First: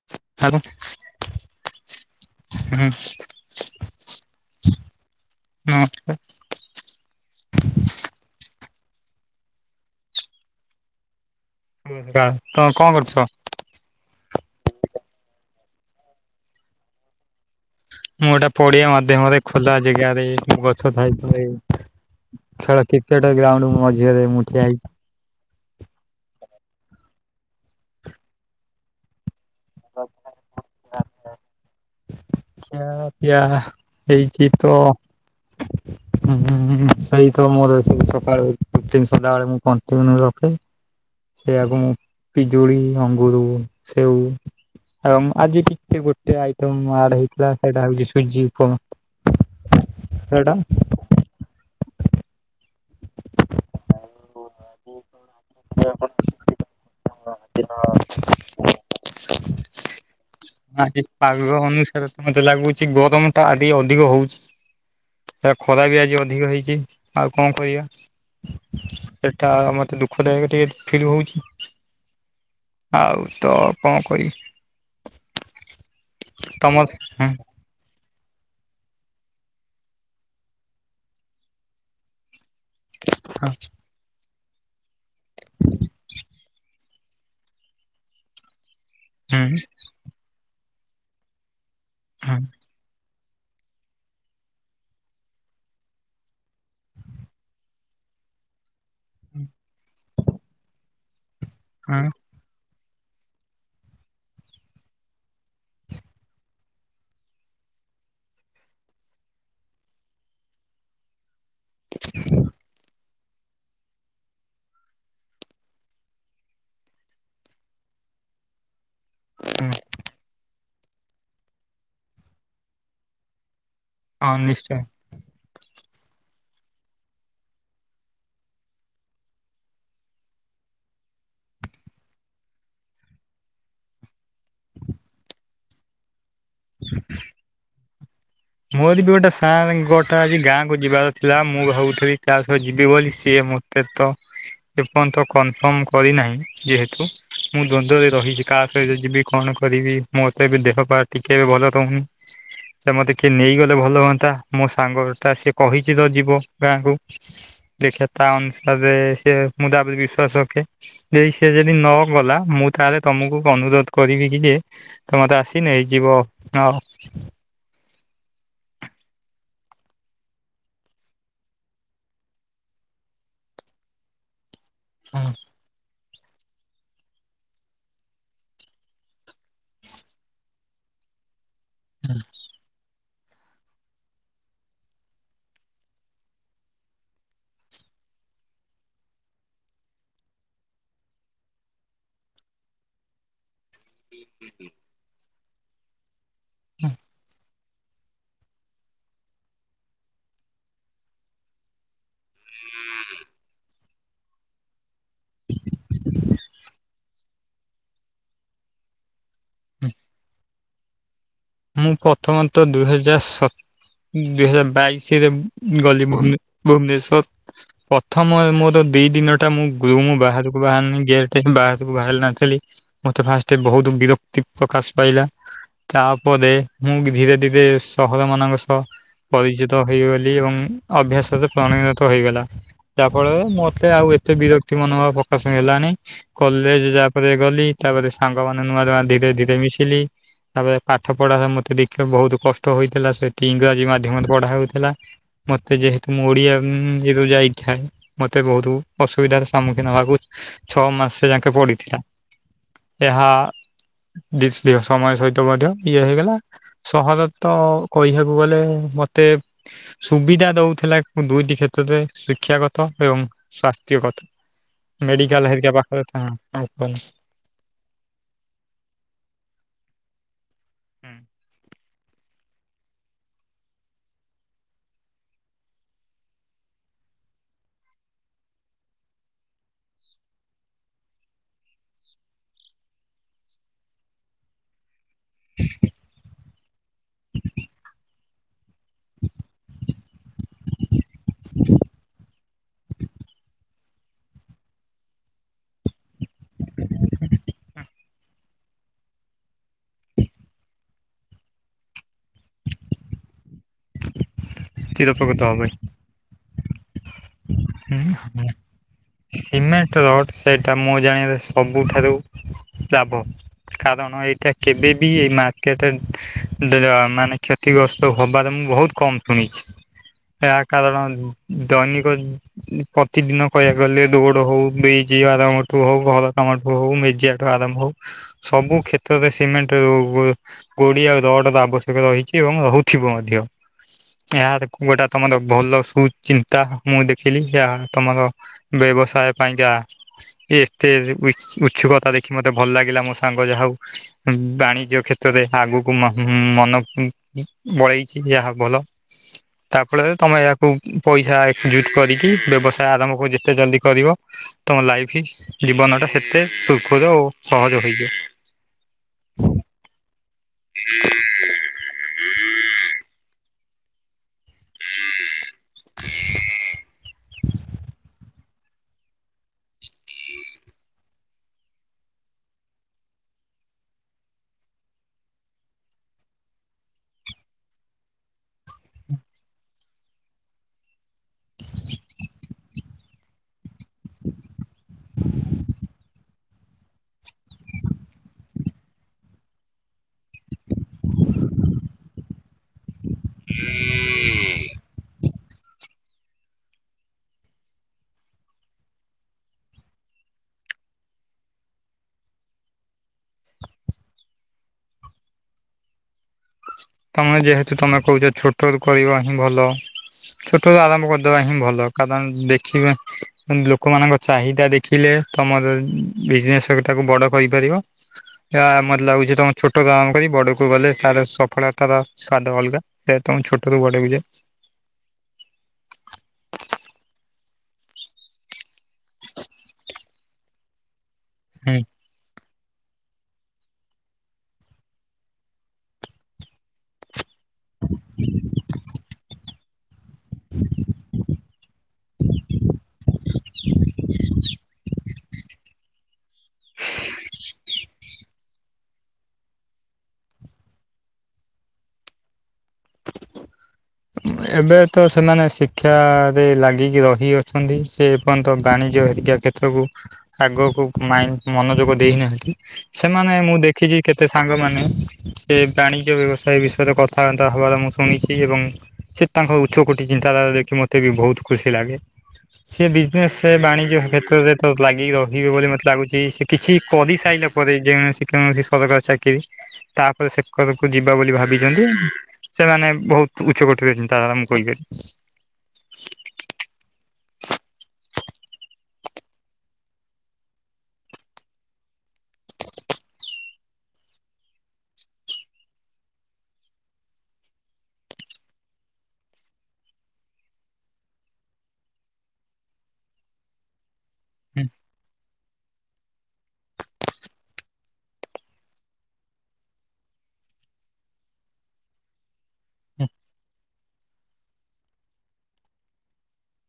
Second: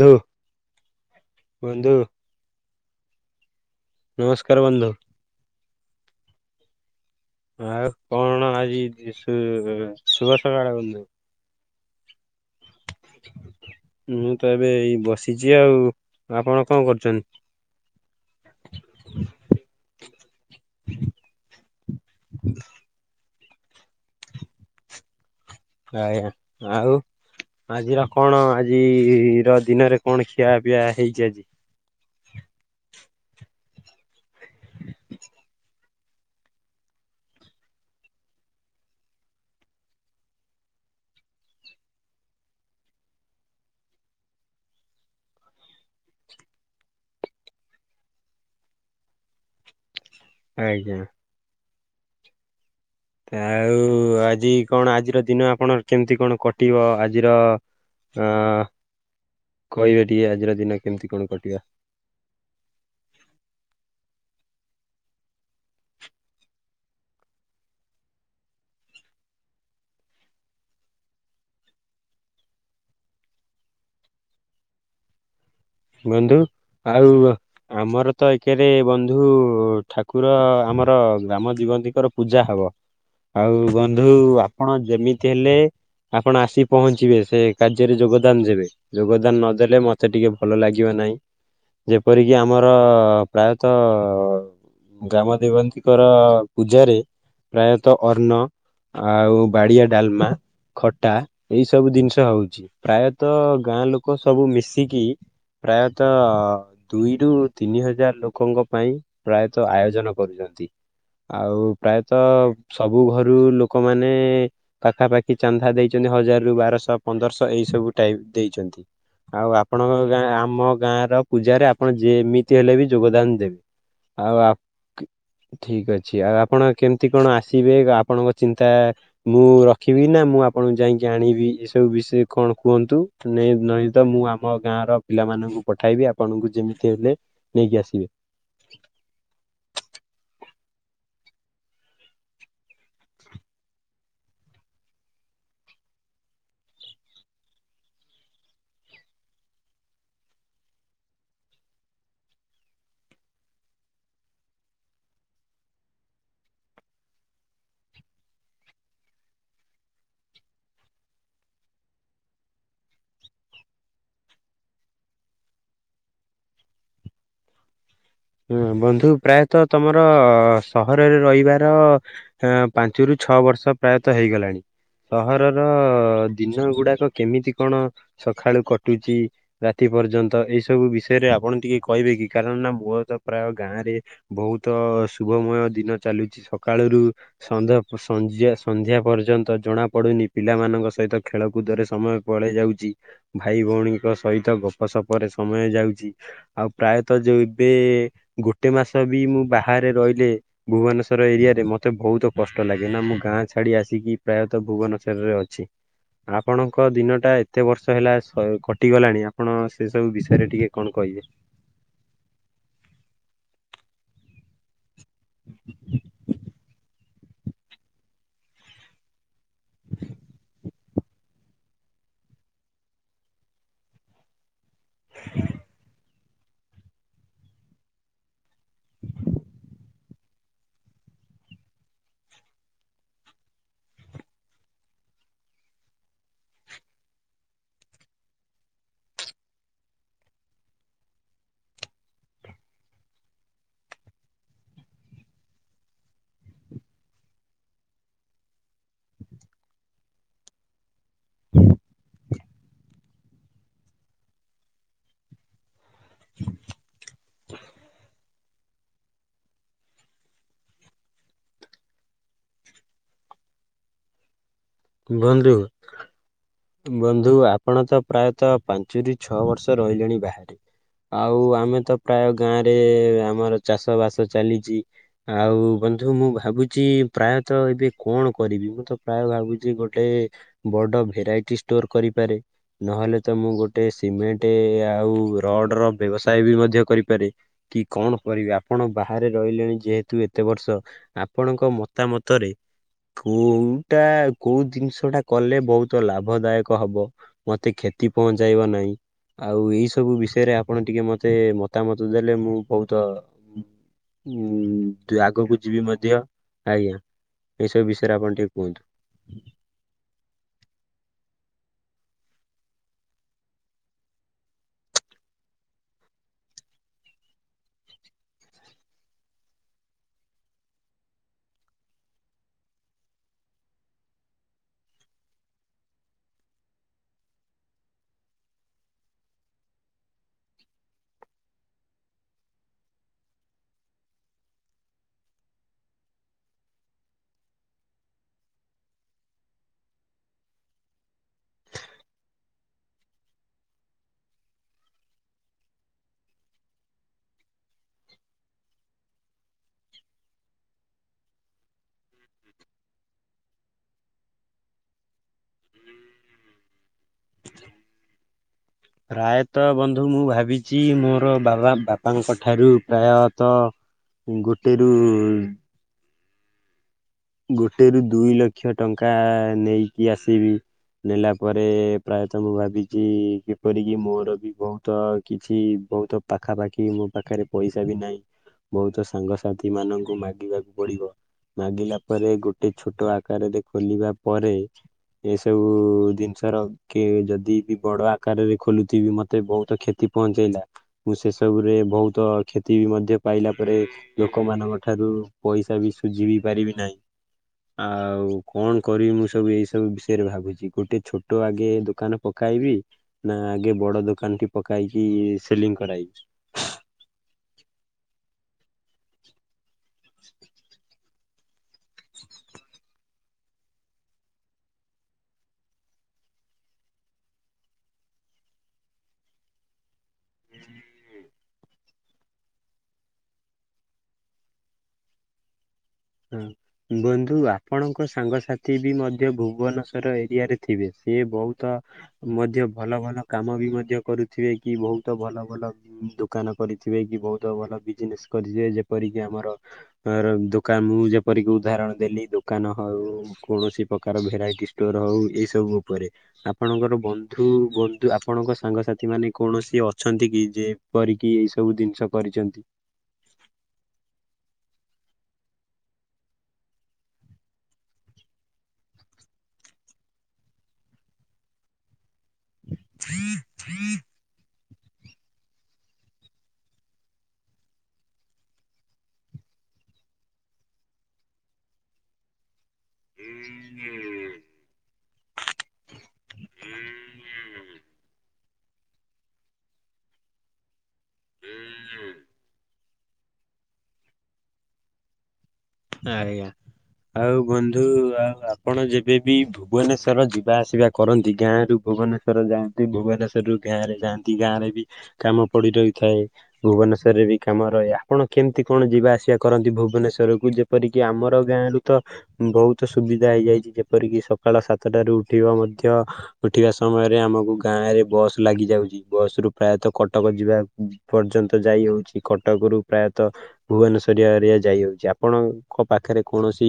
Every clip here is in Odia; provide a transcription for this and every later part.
ବନ୍ଧୁ ଆଉ ବନ୍ଧୁ ହୁଁ। ନମସ୍କାର ବନ୍ଧୁ। ହଁ। ଆଉ କଣ ଆଜି ବିଶୁ ଶୁଭ ସକାଳ ବନ୍ଧୁ ହଁ ବା ତ କଣ କରୁଛ? ମୁଁ ତ ଏବେ ଏଇ ବସିଛି ଆଉ। ଆପଣ କଣ କରୁଛନ୍ତି? ମୁଁ ଏଟା ପଡିଆ ମାଧ୍ୟ୍ୟମରେ ଖୋଲା ଜାଗାରେ ଗଛ ଛାଇତଳେ ଖେଳ କ୍ରିକେଟ ଗ୍ରାଉଣ୍ଡ ମଝିରେ ମୁଁ ଠିଆହେଇଛି। ଆଜ୍ଞା ଆଉ ଆଜିର କଣ ଆଜିର ଦିନରେ କଣ ଖିଆ ପିଆ ହେଇଛିି ଆଜି? ଖିଆ ପିଆ ହେଇଛି ତ ହୁଁ ହୁଁ ହୁଁ ସେଇ ତ ମୋର ସକାଳ ରୋଟିନ୍ ସଦାବେଳେ ମୁଁ କଣ୍ଟିନ୍ୟୁ ରଖେ। ସେଆକୁ ମୁଁ ପିଜୁଳି ଅଙ୍ଗୁର ସେଉ ଆମ୍ ଆଜି ଟିକେ ଗୋଟେ ଆଇଟମ୍ ଆଡ ହେଇଛି। ଥିଲା ସେଟା ହୋଉଛି ସୁଜି ଉପମା। ସେଇଟା ଆଜ୍ଞା। ଆଉ ଆଜି କଣ ଆଜିର ଦିନ ଆପଣଙ୍କ କେମିତି କଣ କଟିବ ଆଜିର ହଁ କହିବେ ଟିକେ ଆଜିର ଦିନ ଆଜି କେମିତି କଣ ପାଗ କଟିବା? ଅନୁସାରେ ତ ମତେ ଲାଗୁଛି ଗରମ ଟା ଆଦି ଅଧିକ ହଉଛି। ସେ ଖରା ବି ଆଜି ଅଧିକ ହେଇଛି ଆଉ କଣ କରିବାଆ ସେଟା ମତେ ଦୁଃଖଦାୟକ ଟିକେ ଫିଲ୍ ହଉଛି। ଆଉ ତ କଁ କରି ବନ୍ଧୁ ଆଉ ଅ ଆମର ତ ଏକେରେ ବନ୍ଧୁ ଠାକୁର ଆମର ଗ୍ରାମ ଜୀବନ୍ତୀଙ୍କର ପୂଜା ହବ। ଆଉ ବ ନ୍ଧୁ ଆପଣ ଯେମିତି ହେଲେ ଆପଣ ଆସି ପହଞ୍ଚିବେ ସେ କାର୍ଯ୍ୟରେ ଯୋଗଦାନ ଦେବେ। ଯୋଗଦାନ ହୁଁ ନଦେଲେ ମତେ ଟିକେ ଭଲ ଲାଗିବ ନାହିଁ ହୁଁ ଯେପରିକି ଆମ ର ପ୍ରାୟତଃ ଗ୍ରାମ ଦେବନ୍ତୀଙ୍କର ପୂଜାରେ ପ୍ରାୟତଃ ଅନ୍ନ ଆଉ ବାଡି଼ଆ ଡ଼ାଲମା ଖଟା ଏଇ ସବୁ ହୁଁ ଦିନଷ ହଉଛି। ପ୍ରାୟତଃ ଗାଁ ଲୋକ ସବୁ ମିଶିକି ପ୍ରାୟତଃ ଦୁଇରୁ ତିନି ହଜାର ଲୋକଙ୍କ ପାଇଁ ପ୍ରାୟତଃ ଆୟୋଜନ କରୁଚନ୍ତି। ଆଉ ପ୍ରାୟତଃ ସବୁ ଘରୁ ଲୋକମାନେ ପାଖାପାଖି ଚାନ୍ଦା ଦେଇଚନ୍ତି ହଜାର ରୁ ବାରଶ ପନ୍ଦରଶ ଏଇ ସବୁ ଟାଇପ୍ ଦେଇଚନ୍ତି। ଆଉ ଆପଣଙ୍କ ଗାଁ ଆମ ଗାଁର ପୂଜାରେ ଆପଣ ଯେମିତି ହେଲେ ବି ଯୋଗଦାନ ଦେ ହଁ ଆଉ ଆ ନିଶ୍ଚୟ ଠିକ୍ ଅଛି ଆଉ ଆପଣ କେମତି କଣ ଆସିବେ ଆପଣଙ୍କ ଚିନ୍ତା ମୁଁ ରଖିବି ନାଁ ମୁଁ ଆପଣଙ୍କୁ ଯାଇକି ଆଣିବି ଏସବୁ ବିଷୟ କଣ କୁହନ୍ତୁ। ତ୍ ନେ ନହିଁ ତ ମୁଁ ଆମ ଗାଁର ପିଲାମାନଙ୍କୁ ପଠାଇବି ଆପଣଙ୍କୁ ଯେମିତି ହେଲେ ନେଇକି ଆସିବେ। ମୋର ବି ଗୋଟେ ସାର୍ ଗୋଟେ ଆଜି ଗାଁକୁ ଯିବାର ଥିଲା ମୁଁ ଭାବୁଥିଲି କା ସହ ଯିବି ବୋଲି ସିଏ ମୋ ତେ ତ ଏପନ୍ତ କନଫର୍ମ କରିନାହିଁ ଯେହେତୁ ମୁଁ ଦ୍ଵନ୍ଦ୍ୱରେ ରହିଚି କାହା ସହିତ ଯିବି କଣ କରିବି ମୋର ତ ଏବେ ଦେହ ପା ଟିକେ ଭଲ ରହୁନି। ସେ ମତେ କିଏ ନେଇଗଲେ ଭଲ ହୁଅନ୍ତା ମୋ ସାଙ୍ଗଟା ସିଏ କହିଛି ତ ଯିବ ଗାଁକୁ। ଦେଖିଆ ତା ଅନୁସାରେ ସେ ମୁଁ ତା ଓପରେ ବିଶ୍ଵାସ ରଖେ। ଦେଇ ସେ ଯଦି ନ ଗଲା ମୁଁ ତାହେଲେ ତମୁକୁ ଅନୁରୋଧ କରିବି କି ଯେ ତ ମତେ ଆସିନି ଯିବ ନ ହୁଁ ବନ୍ଧୁ ପ୍ରାୟତଃ ତମର ସହରରେ ରହିବାର ହ ପାଞ୍ଚରୁ ଛଅ ବର୍ଷ ପ୍ରାୟତଃ ହେଇଗଲାଣି ସହର ର ଦିନ ଗୁଡ଼ାକ କେମିତି କଣ ସଖାଳୁ କଟୁଚି ରାତି ପର୍ଯ୍ୟନ୍ତ ଏଇ ସବୁ ବିଷୟରେ ଆପଣ ଟିକେ କହିବେ କି କାରଣ ନା ମୋ ତ ପ୍ରାୟ ଗାଁରେ ବୋହୁତ ଶୁଭମୟ ଦିନ ଚାଲୁଚି ସକାଳରୁ ସଞ୍ଜ ସଞ୍ଜ୍ୟା ସନ୍ଧ୍ୟା ପର୍ଯ୍ୟନ୍ତ ଜଣା ପଡ଼ୁନି ପିଲାମାନଙ୍କ ସହିତ ଖେଳକୁଦରେ ସମୟ ପଳେଇ ଯାଉଚି। ଭାଇ ଭୋଉଣୀଙ୍କ ସହିତ ଗପସପରେ ସମୟ ଯାଉଚି ଆଉ ପ୍ରାୟତଃ ଯୋଉ ଏବେ ଗୋଟେ ମାସ ବି ମୁଁ ବାହାରେ ରହିଲେ ଭୁବନେଶ୍ଵର ଏରିଆରେ ମତେ ବହୁତ କଷ୍ଟ ଲାଗେ ନାଁ ମୁଁ ଗାଁ ଛାଡ଼ି ଆସିକି ପ୍ରାୟତଃ ଭୁବନ ତରରେ ଅଛି ଆପଣଙ୍କ ଦିନଟା ଏତେ ବର୍ଷ ହେଲା ସ କଟିଗଲାଣି ଆ ଆପଣ ସେ ସବୁ ବିଷୟରେ ଟିକେ କଣ କହିବେ। ମୁଁ ପଥମତଃ ଦୁଇ ହଜାର ସ ଦୁଇ ହଜାର ବାଇ ଶିରେ ଗଲି ଭୁନେ ଗଲି ଭୁବନେଶ୍ଵର। ପଥମ ମୋର ଦି ଦିନଟା ମୁଁ ଗୃହର ବାହାରକୁ ବାହାରିନି ଗେଟ ବାହାରକୁ ବାହାରି ନଥିଲି। ମତେ ଫାଷ୍ଟେ ବହୁତ ବିରକ୍ତି ପ୍ରକାଶ ପାଇଲା ତା ପରେ ମୁଁ ଧୀରେ ଧୀରେ ସହରମାନଙ୍କ ସହ ପରିଚିତ ହେଇଗଲି ଏବଂ ଅଭ୍ୟାସରେ ପ୍ରଣିଣତ ହୋଇଗଲା। ଯାହା ଫଳରେ ମତେ ଆଉ ଏତେ ବିରକ୍ତି ମନୋଭାବ ପକାଶ ହେଲାଣି। କଲେଜ୍ ଯା ପରେ ଗଲି ତାପରେ ସାଙ୍ଗ ମାନେ ନୂଆ ନୂଆ ଧୀରେ ଧୀରେ ମିଶିଲି ତାପରେ ପାଠ ପଢ଼ାରେ ମୋତେ ଦେଖେ ବହୁତ କଷ୍ଟ ହୋଇଥିଲା ସେଠି ଇଂରାଜୀ ମାଧ୍ୟମରେ ପଢ଼ା ହୋଉଥୁଲା। ମତେ ଯେହେତୁ ମୁଁ ଓଡ଼ିଆ ମ୍ୟୁଜିରୁ ଯାଇଥାଏ ମତେ ବହୁତୁ ଅସୁବିଧାର ସମ୍ମୁଖୀନ ହବାକୁ ଛଅ ମାସ ତ ଯାଙ୍କେ ପଡ଼ିଥିଲା। ଏହା ଦିସ୍ ପିଅ ସମୟ ସହିତ ମଧ୍ୟ ଇଏ ହେଇଗଲା ସହରରେ ତ କହିବାକୁ ଗଲେ ମତେ ସୁବିଧା ଦୋଉଥିଲା ଦୁଇଟି କ୍ଷେତ୍ରରେ ଶିକ୍ଷାଗତ ଏବଂ ସ୍ଵାସ୍ଥ୍ୟଗତ ମେଡିକାଲ ବନ୍ଧୁ ହେରିକା ପାଖେରେ [unintelligible] ବନ୍ଧୁ ଆପଣ ତ ପ୍ରାୟତଃ ପାଞ୍ଚରୁ ଛଅ ବର୍ଷ ରହିଲେଣି ବାହାରେ ଆଉ ଆମେ ତ ପ୍ରାୟ ଗାଁରେ ଆମର ଚାଷ ବାସ ଚାଲିଚି। ଆଉ ବନ୍ଧୁ ମୁଁ ଭାବୁଚି ପ୍ରାୟତଃ ଏବେ କଣ କରିବି ମୁଁ ତ ପ୍ରାୟ ଭାବୁ ଚି ଗୋଟେ ବଡ ଭେରାଇଟି ଷ୍ଟୋର କରିପାରେ ନହେଲେ ତ ମୁଁ ଗୋଟେ ସିମେଣ୍ଟେ ଆଉ ରଡ ର ବ୍ୟବସାୟ ବି ମଧ୍ୟ କରିପାରେ କି କଣ କରିବା ଆପଣ ବାହାରେ ରହିଲେଣି ଯେହେତୁ ଏତେ ବର୍ଷ ଆପଣଙ୍କ ମତାମତରେ କୋଉଟା କୋଉ ଜିନିଷ ଟା କଲେ ବୋହୁତ ଲାଭ ଦାୟକ ହବ ମତେ କ୍ଷ ତି ପହଞ୍ଚାଇବା ନାଇଁ। ଆଉ ଏଇ ସବୁ ବିଷୟରେ ଆପଣ ଟିକେ ମତେ ମତାମତ ଦେଲେ ମୁଁ ବୋହୁତ ଉଁ ଚିରପକୃତ ଆଗକୁ ଯିବି ମଧ୍ୟ ଆଜ୍ଞା। ଏସବୁ ହୁଁ ବିଷୟରେ ଆପଣ ହୁଁ। ଟିକେ କୁହନ୍ତୁ। ସିମେଣ୍ଟ ରଡ ସେଇଟା ମୁଁ ଜାଣିବାରେ ସବୁଠାରୁ ଲାଭ। କାରଣ ଏଇଟା କେବେ ବି ଏଇ ମାର୍କେଟ [unintelligible] ମାନେ କ୍ଷ ତିଗ୍ରସ୍ତ ହବାରେ ମୁଁ ବୋହୁତ କମ ଶୁଣିଛି ଏହା କାରଣ ଦୈନି [unintelligible] ପ୍ରତିଦିନ କହିବାକୁ ଗଲେ ରୋଡ ହୋଉ ବ୍ରିଚି ଆରାମଠୁ ହୋଉ ଘର କାମଠୁ ହୋଉ ମେଜଆ ଠୁ ଆରମ୍ଭ ହୋଉ ସବୁ କ୍ଷେତ୍ରରେ ସିମେଣ୍ଟେ [unintelligible] [unintelligible] ଆଉ ରଡର ଆବଶ୍ୟକ ରହିଛି ଏବଂ ରୋହୁଥୁବ ମଧ୍ୟ। ଏହା [unintelligible] ତମର ଭଲ ସୁ ଚିନ୍ତା। ମୁଁ ଦେଖିଲି ଏହା ତମର ବ୍ୟବସାୟ ପାଇଁକା ଏତେ [unintelligible] ଉଛୁକତା ଦେଖି ମତେ ଭଲ ଲାଗିଲା ମୋ ସାଙ୍ଗ ଯାହା ହୋଉ ବାଣିଜ୍ୟ କ୍ଷେତ୍ରରେ ଆଗୁକୁ ମ ମନ ବଳେଇଛି ଏହା ଭଲ ତା ଫଳରେ ତମେ ଏହାକୁ ପଇସା ଜୁଟ୍ କରିକି ବ୍ୟବସାୟ ଆରମ୍ଭକୁ ଯେତେ ଜଲ୍ଦି କରିବ ତମ ଲାଇଫି ଜୀବନ ଟା ସେତେ ସୁରଖୁରୁ ସହଜ ହୋଇଯିବ। ପ୍ରାୟତ ବନ୍ଧୁ ମୁଁ ଭାବିଛି ମୋରୋ ବାବା ବାପାଙ୍କ ଠାରୁ ପ୍ରାୟତଃ ଗୋଟେରୁ ଗୋଟେରୁୁ ଦୁଇ ଲକ୍ଷ ଟଙ୍କା ନେଇକି ଆସିବି। ନେଲା ପରେ ପ୍ରାୟତଃ ମୁଁ ଭାବିଚି କିପରିକି ମୋର ବି ବୋହୁତ କିଛି ବୋହୁତ ପାଖା ପାାଖି ମୋ ପାଖେରେ ପଇସା ବି ନାଇଁ। ବୋହୁତ ସାଙ୍ଗସାଥି ମାନଙ୍କୁ ମାଗିବାକୁ ପଡିବ ମାଗିଲା ପରେ ଗୋଟେ ଛୋଟୋ [unintelligible] ଖୋଲିବା ପରେ ଏସବୁ ଦି ଜିନିଷର କେ ଯଦି ବି ବଡ ଆକାରରେ ଖୋଲୁଥିବି ମତେ ବୋହୁତ କ୍ଷତି ପହଞ୍ଚେଇଲା। ମୁଁ ସେ ସବୁରେ ବୋହୁତ କ୍ଷତି ବି ମଧ୍ୟ ପାଇଲା ପରେ ଲୋକୋମାନଙ୍କ ଠାରୁ ପଇସା ବି ସୁଜିବି ପାରିବି ନାହିଁ। ଆଉ କଣ କରିବି ମୁଁ ସବୁ ଏଇ ସବୁ ବିଷୟରେ ଭାବୁଛି ଗୋଟେ ଛୋଟୋ ଆଗେ ଦୋକାନ ପକାଇବି। ନା ଆଗେ ବଡ ଦୋକାନ ଟି ପକେଇକି ସେଲିଙ୍ଗି କରାଇବି। ତମେ ଯେହେତୁ ତମେ କୋହୁଚ ଛୋଟୋ ରୁ କରିବା ହିଁ ଭଲ ଛୋଟୋରୁ ଆରମ୍ଭ କ ଦବା ହିଁ ଭଲ କାରଣ ଦେଖିବେ ଲୋକୋମାନଙ୍କ ଚାହିଦା ଦେଖିଲେ ତମର ବିଜନେସ [unintelligible] ଟାକୁ ବଡ କରିପାରିବ। [unintelligible] ମତେ ଲାଗୁଛି ତମ ଛୋଟୋ ଗାଁକୁ କରି ବଡକୁ ଗଲେ ତାର ସଫଳତାର ସ୍ଵାଦ ଅଲଗା ସେ [unintelligible] ଛୋଟୋ ରୁ ବଡକୁ ଯାଏ। ହୁଁ ବନ୍ଧୁ ଆପଣଙ୍କ ସାଙ୍ଗସାଥି ବି ମଧ୍ୟ ଭୁବନଶ୍ଵର ଏରିଆ ରେ। ଥିବେ ସିଏ ବୋହୁତ ହୁଁ। ମଧ୍ୟ ଭଲ ଭଲ କାମ ବି ମଧ୍ୟ କରୁଥିବେ କି ବୋହୁତ ଭଲ ଭଲ ଦୋକାନ କରିଥିବେ କି ବୋହୁ ତ ଭଲ ବିଜନେସ୍ କରି [unintelligible] ଯେପରିକି ଆମର ଏଁର ଦୋ [unintelligible] ଯେପରିକି ଉଦାହରଣ ଦେଲି ଦୋକାନ ହଉ କୌଣସି ପ୍ରକାର ଭେରାଇଟି ଷ୍ଟୋର ହଉ ଏସବୁ ଉପରେ। ଆପଣଙ୍କର ବନ୍ଧୁ-ବନ୍ଧୁ ଆପଣଙ୍କ ସାଙ୍ଗସାଥି ମାନେ କୌଣସି ଅଛନ୍ତି କି ଯେ ପରିକି ଏଇ ସବୁ ଜିନିଷ କରିଚନ୍ତି? ଏବେ ତ ସେମାନେ ଶିକ୍ଷାରେ ଲାଗିକି ରହି ଅଛନ୍ତି, ସେ ଏପର୍ଯ୍ୟନ୍ତ ବାଣିଜ୍ୟ ହେରିକା କ୍ଷେ ତ୍ରକୁ ଆଗକୁ ମାଇଁ ମନୋଯୋଗ ଦେଇନାହାନ୍ତି, ସେମାନେ ମୁଁ ଦେଖିଚି କେ ତେ ସାଙ୍ଗମାନେ ସେ ବାଣିଜ୍ୟ ବ୍ୟବସାୟ ବିଷୟରେ କଥାବାର୍ତ୍ତା ହେବାର ମୁଁ ଶୁଣିଛି ଏବଂ ସେ ତାଙ୍କ ଉଚ୍ଚକୋଟି ଚିନ୍ତାଧାରା ଦେଖି ମୋତେ ବି ବହୁତ୍ ଖୁସି ଲାଗେ। ସିଏ ବିଜନେସ୍ ସେ ବାଣିଜ୍ୟ କ୍ଷେତ୍ରରେ ତ ଲାଗି ରହିବେ ବୋଲି ମତେ ଲାଗୁଚି, ସେ କିଛି କରିସାରିଲା ପରେ ଯେଣସି କୌଣସି ସରକାର ଚାକିରି ତାପରେ ସେ କରକୁ ଯିବା ବୋଲି ଭାବିଚନ୍ତି, ସେମାନେ ବହୁତ୍ ଉଚ୍ଚକୋଟିର ଚିନ୍ତାଧାରା ମୁଁ କହିପାରିବି। ଆଜ୍ଞା, ଆଉ ବନ୍ଧୁ ଆଉ ଆପଣ ଯେବେବି ଭୁବନେଶ୍ୱର ଯିବା ଆସିବା କରନ୍ତି ଗାଁରୁ ଭୁବନେଶ୍ୱର ଯାଆନ୍ତି, ଭୁବନେଶ୍ୱରରୁ ଗାଁରେ ଯାଆନ୍ତି ଗାଁରେ ବି କାମ ପଡି ରହିଥାଏ। ଭୁବନେଶ୍ୱରରେ ବି କାମ ରହେ, ଆପଣ କେମ୍ତି କଣ ଯିବା ଆସିବା କରନ୍ତି ଭୁବନେଶ୍ଵରକୁ ଯେ ଯେପରିକି ଆମର ଗାଁରୁ ତ ବହୁତ ସୁବିଧା ହେଇଯାଇଚି, ଯେପରିକି ସକାଳ ସାତଟାରୁ ଉଠିବ ମଧ୍ୟ ଉଠିବା ସମୟରେ ଆମକୁ ଗାଁରେ ବସ୍ ଲାଗିଯାଉଚି। ବସ୍ ରୁ ପ୍ରାୟତଃ କଟକ ଯିବା ପର୍ଯ୍ୟନ୍ତ ଯାଇ ହଉଚି, କଟକ ରୁ ପ୍ରାୟତଃ ଭୁବନେଶ୍ଵରୀଆ ହେରିକା ଯାଇ ହାଉଚି, ଆପଣଙ୍କ ପାଖେରେ କୌଣସି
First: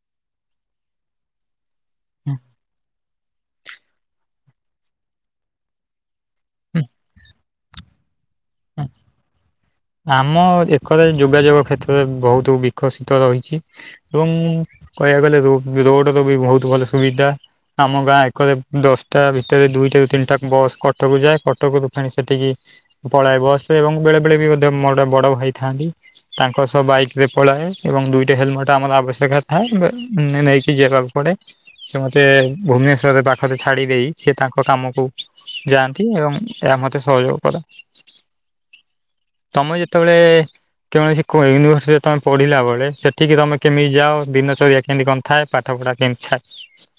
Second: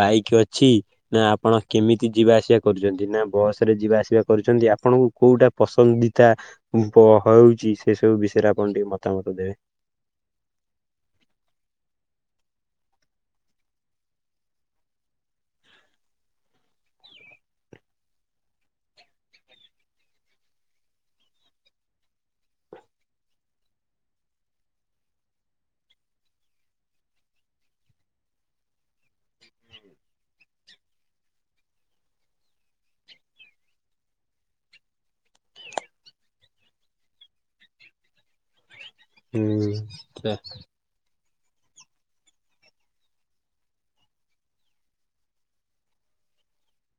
ବାଇକ୍ ଅଛି? ନା ଆପଣ କେମିତି ହୁଁ, ଯିବା ଆସିବା କରୁଚନ୍ତି ନା ବସ୍ ରେ ଯିବା ଆସିବା କରୁଚିନ୍ତି ଆପଣଙ୍କୁ କୋଉଟା ପସନ୍ଦିତା ହୁଁ, ପ ହଉଚି ସେ ସବୁ ବିଷୟରେ ଆପଣ ହୁଁ। ଟିକେ ମତାମତ ଦେବେ। ଆମ ଏକରେ ଯୋଗାଯୋଗ କ୍ଷେତ୍ରରେ ବହୁତୁ ବିକଶିତ ରହିଚି। ଏବଂ କହିବାକୁ ଗଲେ ରୋଡ ର ବି ବହୁତୁ ଭଲ ସୁବିଧା। ଆମ ଗାଁ ଏକରେ ଦଶଟା ଭିତରେ ଦୁଇଟା ତିନିଟା ବସ୍ କଟକ ଯାଏ, କଟକରୁ ଫେଣି ସେଠିକି ପଳାଏ ବସ୍ ରେ ଏବଂ ବେଳେ-ବଳେ ବି ମୋର ଗୋଟେ ବଡ ଭାଇ ଥାନ୍ତି ତାଙ୍କ ସହ ବାଇକ ରେ ପଳଏ ଏବଂ ଦୁଇଟା ହେଲମେଟ ଆମର ଆବଶ୍ୟକ। [unintelligible] ଥାଏ ବ ନେଇକି ଯିବାକୁ ପଡେ। ସେ ମତେ ଭୁବନେଶ୍ଵର ପାଖରେ ଛାଡି ଦେଇ ସିଏ ତାଙ୍କ କାମକୁ ଯାଆନ୍ତି ଏବଂ ଏହା ମତେ ସହଯୋଗ କରନ୍ତି। ହୁଁ ଯେତେବେଳେ [unintelligible] କୌଣସି ୟୁନିଭର୍ସିଟିରେ ତମେ ପଢିଲା ବଳେ ସେଠିକି ତମେ କେମିତି ଯଅ, ଦିନଚର୍ଯ୍ୟା କେମିତି କଣ ଥାଏ ପାଠପଢ଼ା କେମିତି [unintelligible] ହ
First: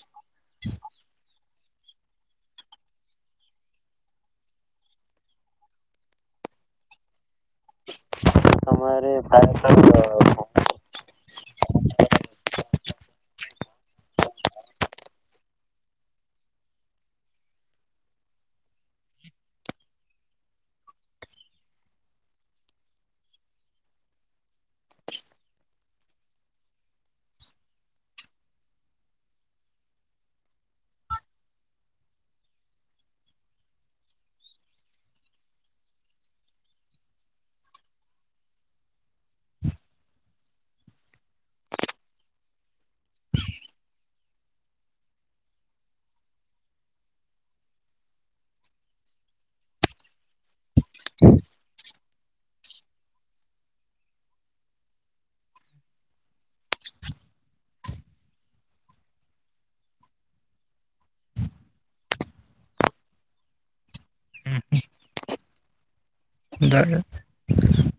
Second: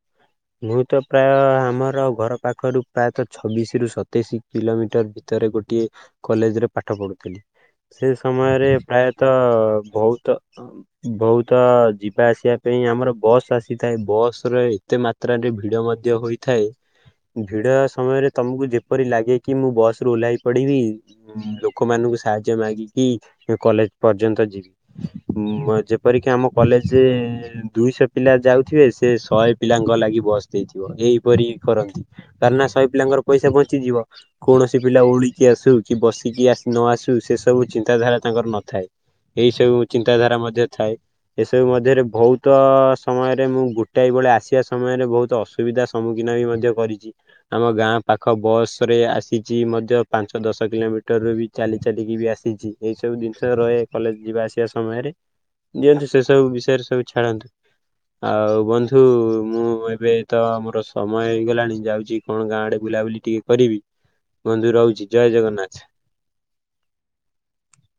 ମୁଁ ତ ପ୍ରାୟ ଆମର ଘର ପାଖରୁ ପ୍ରାୟତଃ ଛବିଶି ରୁ ସତେଇଶି କିଲୋମିଟର୍ ଭିତରେ ଗୋଟିଏ କଲେଜ୍ ରେ ପାଠ ପଢୁଥିଲି। ସେ ସମୟରେ ପ୍ରାୟତଃ ବହୁତ ବହୁତ ଯିବା ଆସିବା ପାଇଁ ଆମର ବସ୍ ଆସିଥାଏ, ବସ୍ ରେ ଏତେ ମାତ୍ ତ୍ରାରେ ରେ ଭିଡ଼ ମଧ୍ୟ ହୋଇଥାଏ। ଭିଡ ସମୟରେ ତମକୁ ଯେପରି ଲାଗେ କି ମୁଁ ବସ୍ ରୁ ଓହ୍ଲାଇ ପଡିବି ଲୋକମାନଙ୍କୁ ସାହାଯ୍ୟ ମାଗିକି କଲେଜ୍ ପର୍ଯ୍ୟନ୍ତ ଯିବି। ଯେପରିକି ଆମ କଲେଜ୍ ରେ ଦୁଇଶହ ପିଲା ଯାଉଥିବେ ସେ ଶହେ ପିଲାଙ୍କ ଲାଗି ବସ୍ ଦେଇଥିବ ଏହିପରି କରନ୍ତି କାର୍ ନା ଶହେ ପିଲାଙ୍କର ପଇସା ବଞ୍ଚିଯିବ। କୌଣସି ପିଲା ଉଳିକି ଆସୁ କି ବସିକି ନ ଆସୁ ସେ ସବୁ ଚିନ୍ତାଧାରା ତାଙ୍କର ନଥାଏ। ଏଇ ସବୁ ଚିନ୍ତାଧାରା ମଧ୍ୟ ଥାଏ। ଏସବୁ ମଧ୍ୟରେ ବହୁତ ସମୟରେ ମୁଁ ଗୋଟାଏ ବେଳେ ଆସିବା ସମୟରେ ବହୁତ ଅସୁବିଧା ସମ୍ମୁଖୀନ ବି ମଧ୍ୟ କରିଚି। ଆମ ଗାଁ ପାଖ ବସ୍ ରେ ଆସିଚି ମଧ୍ୟ ପାଞ୍ଚ ଦଶ କିଲୋମିଟର୍ ରେ ବି ଚାଲି ଚାଲିକି ବି ଆସିଛି, ଏଇ ସବୁ ଜିନିଷ ରହେ କଲେଜ୍ ଯିବା ଆସିବା ସମୟରେ। ଦିଅନ୍ତୁ ସେ ସବୁ ବିଷୟରେ ସବୁ ଛାଡ଼ନ୍ତୁ, ଆଉ ବନ୍ଧୁ ମୁଁ ଏବେ ତ ମୋର ସମୟ ହେଇଗଲାଣି ଯାଉଚି କଣ ଗାଁ ଆଡେ ବୁଲାବୁଲି ଟିକେ କରିବି। ବନ୍ଧୁ ରୋହୁଚି ଜୟେ ଜଗନ୍ନାଥ। ଦଳେ [inaudible]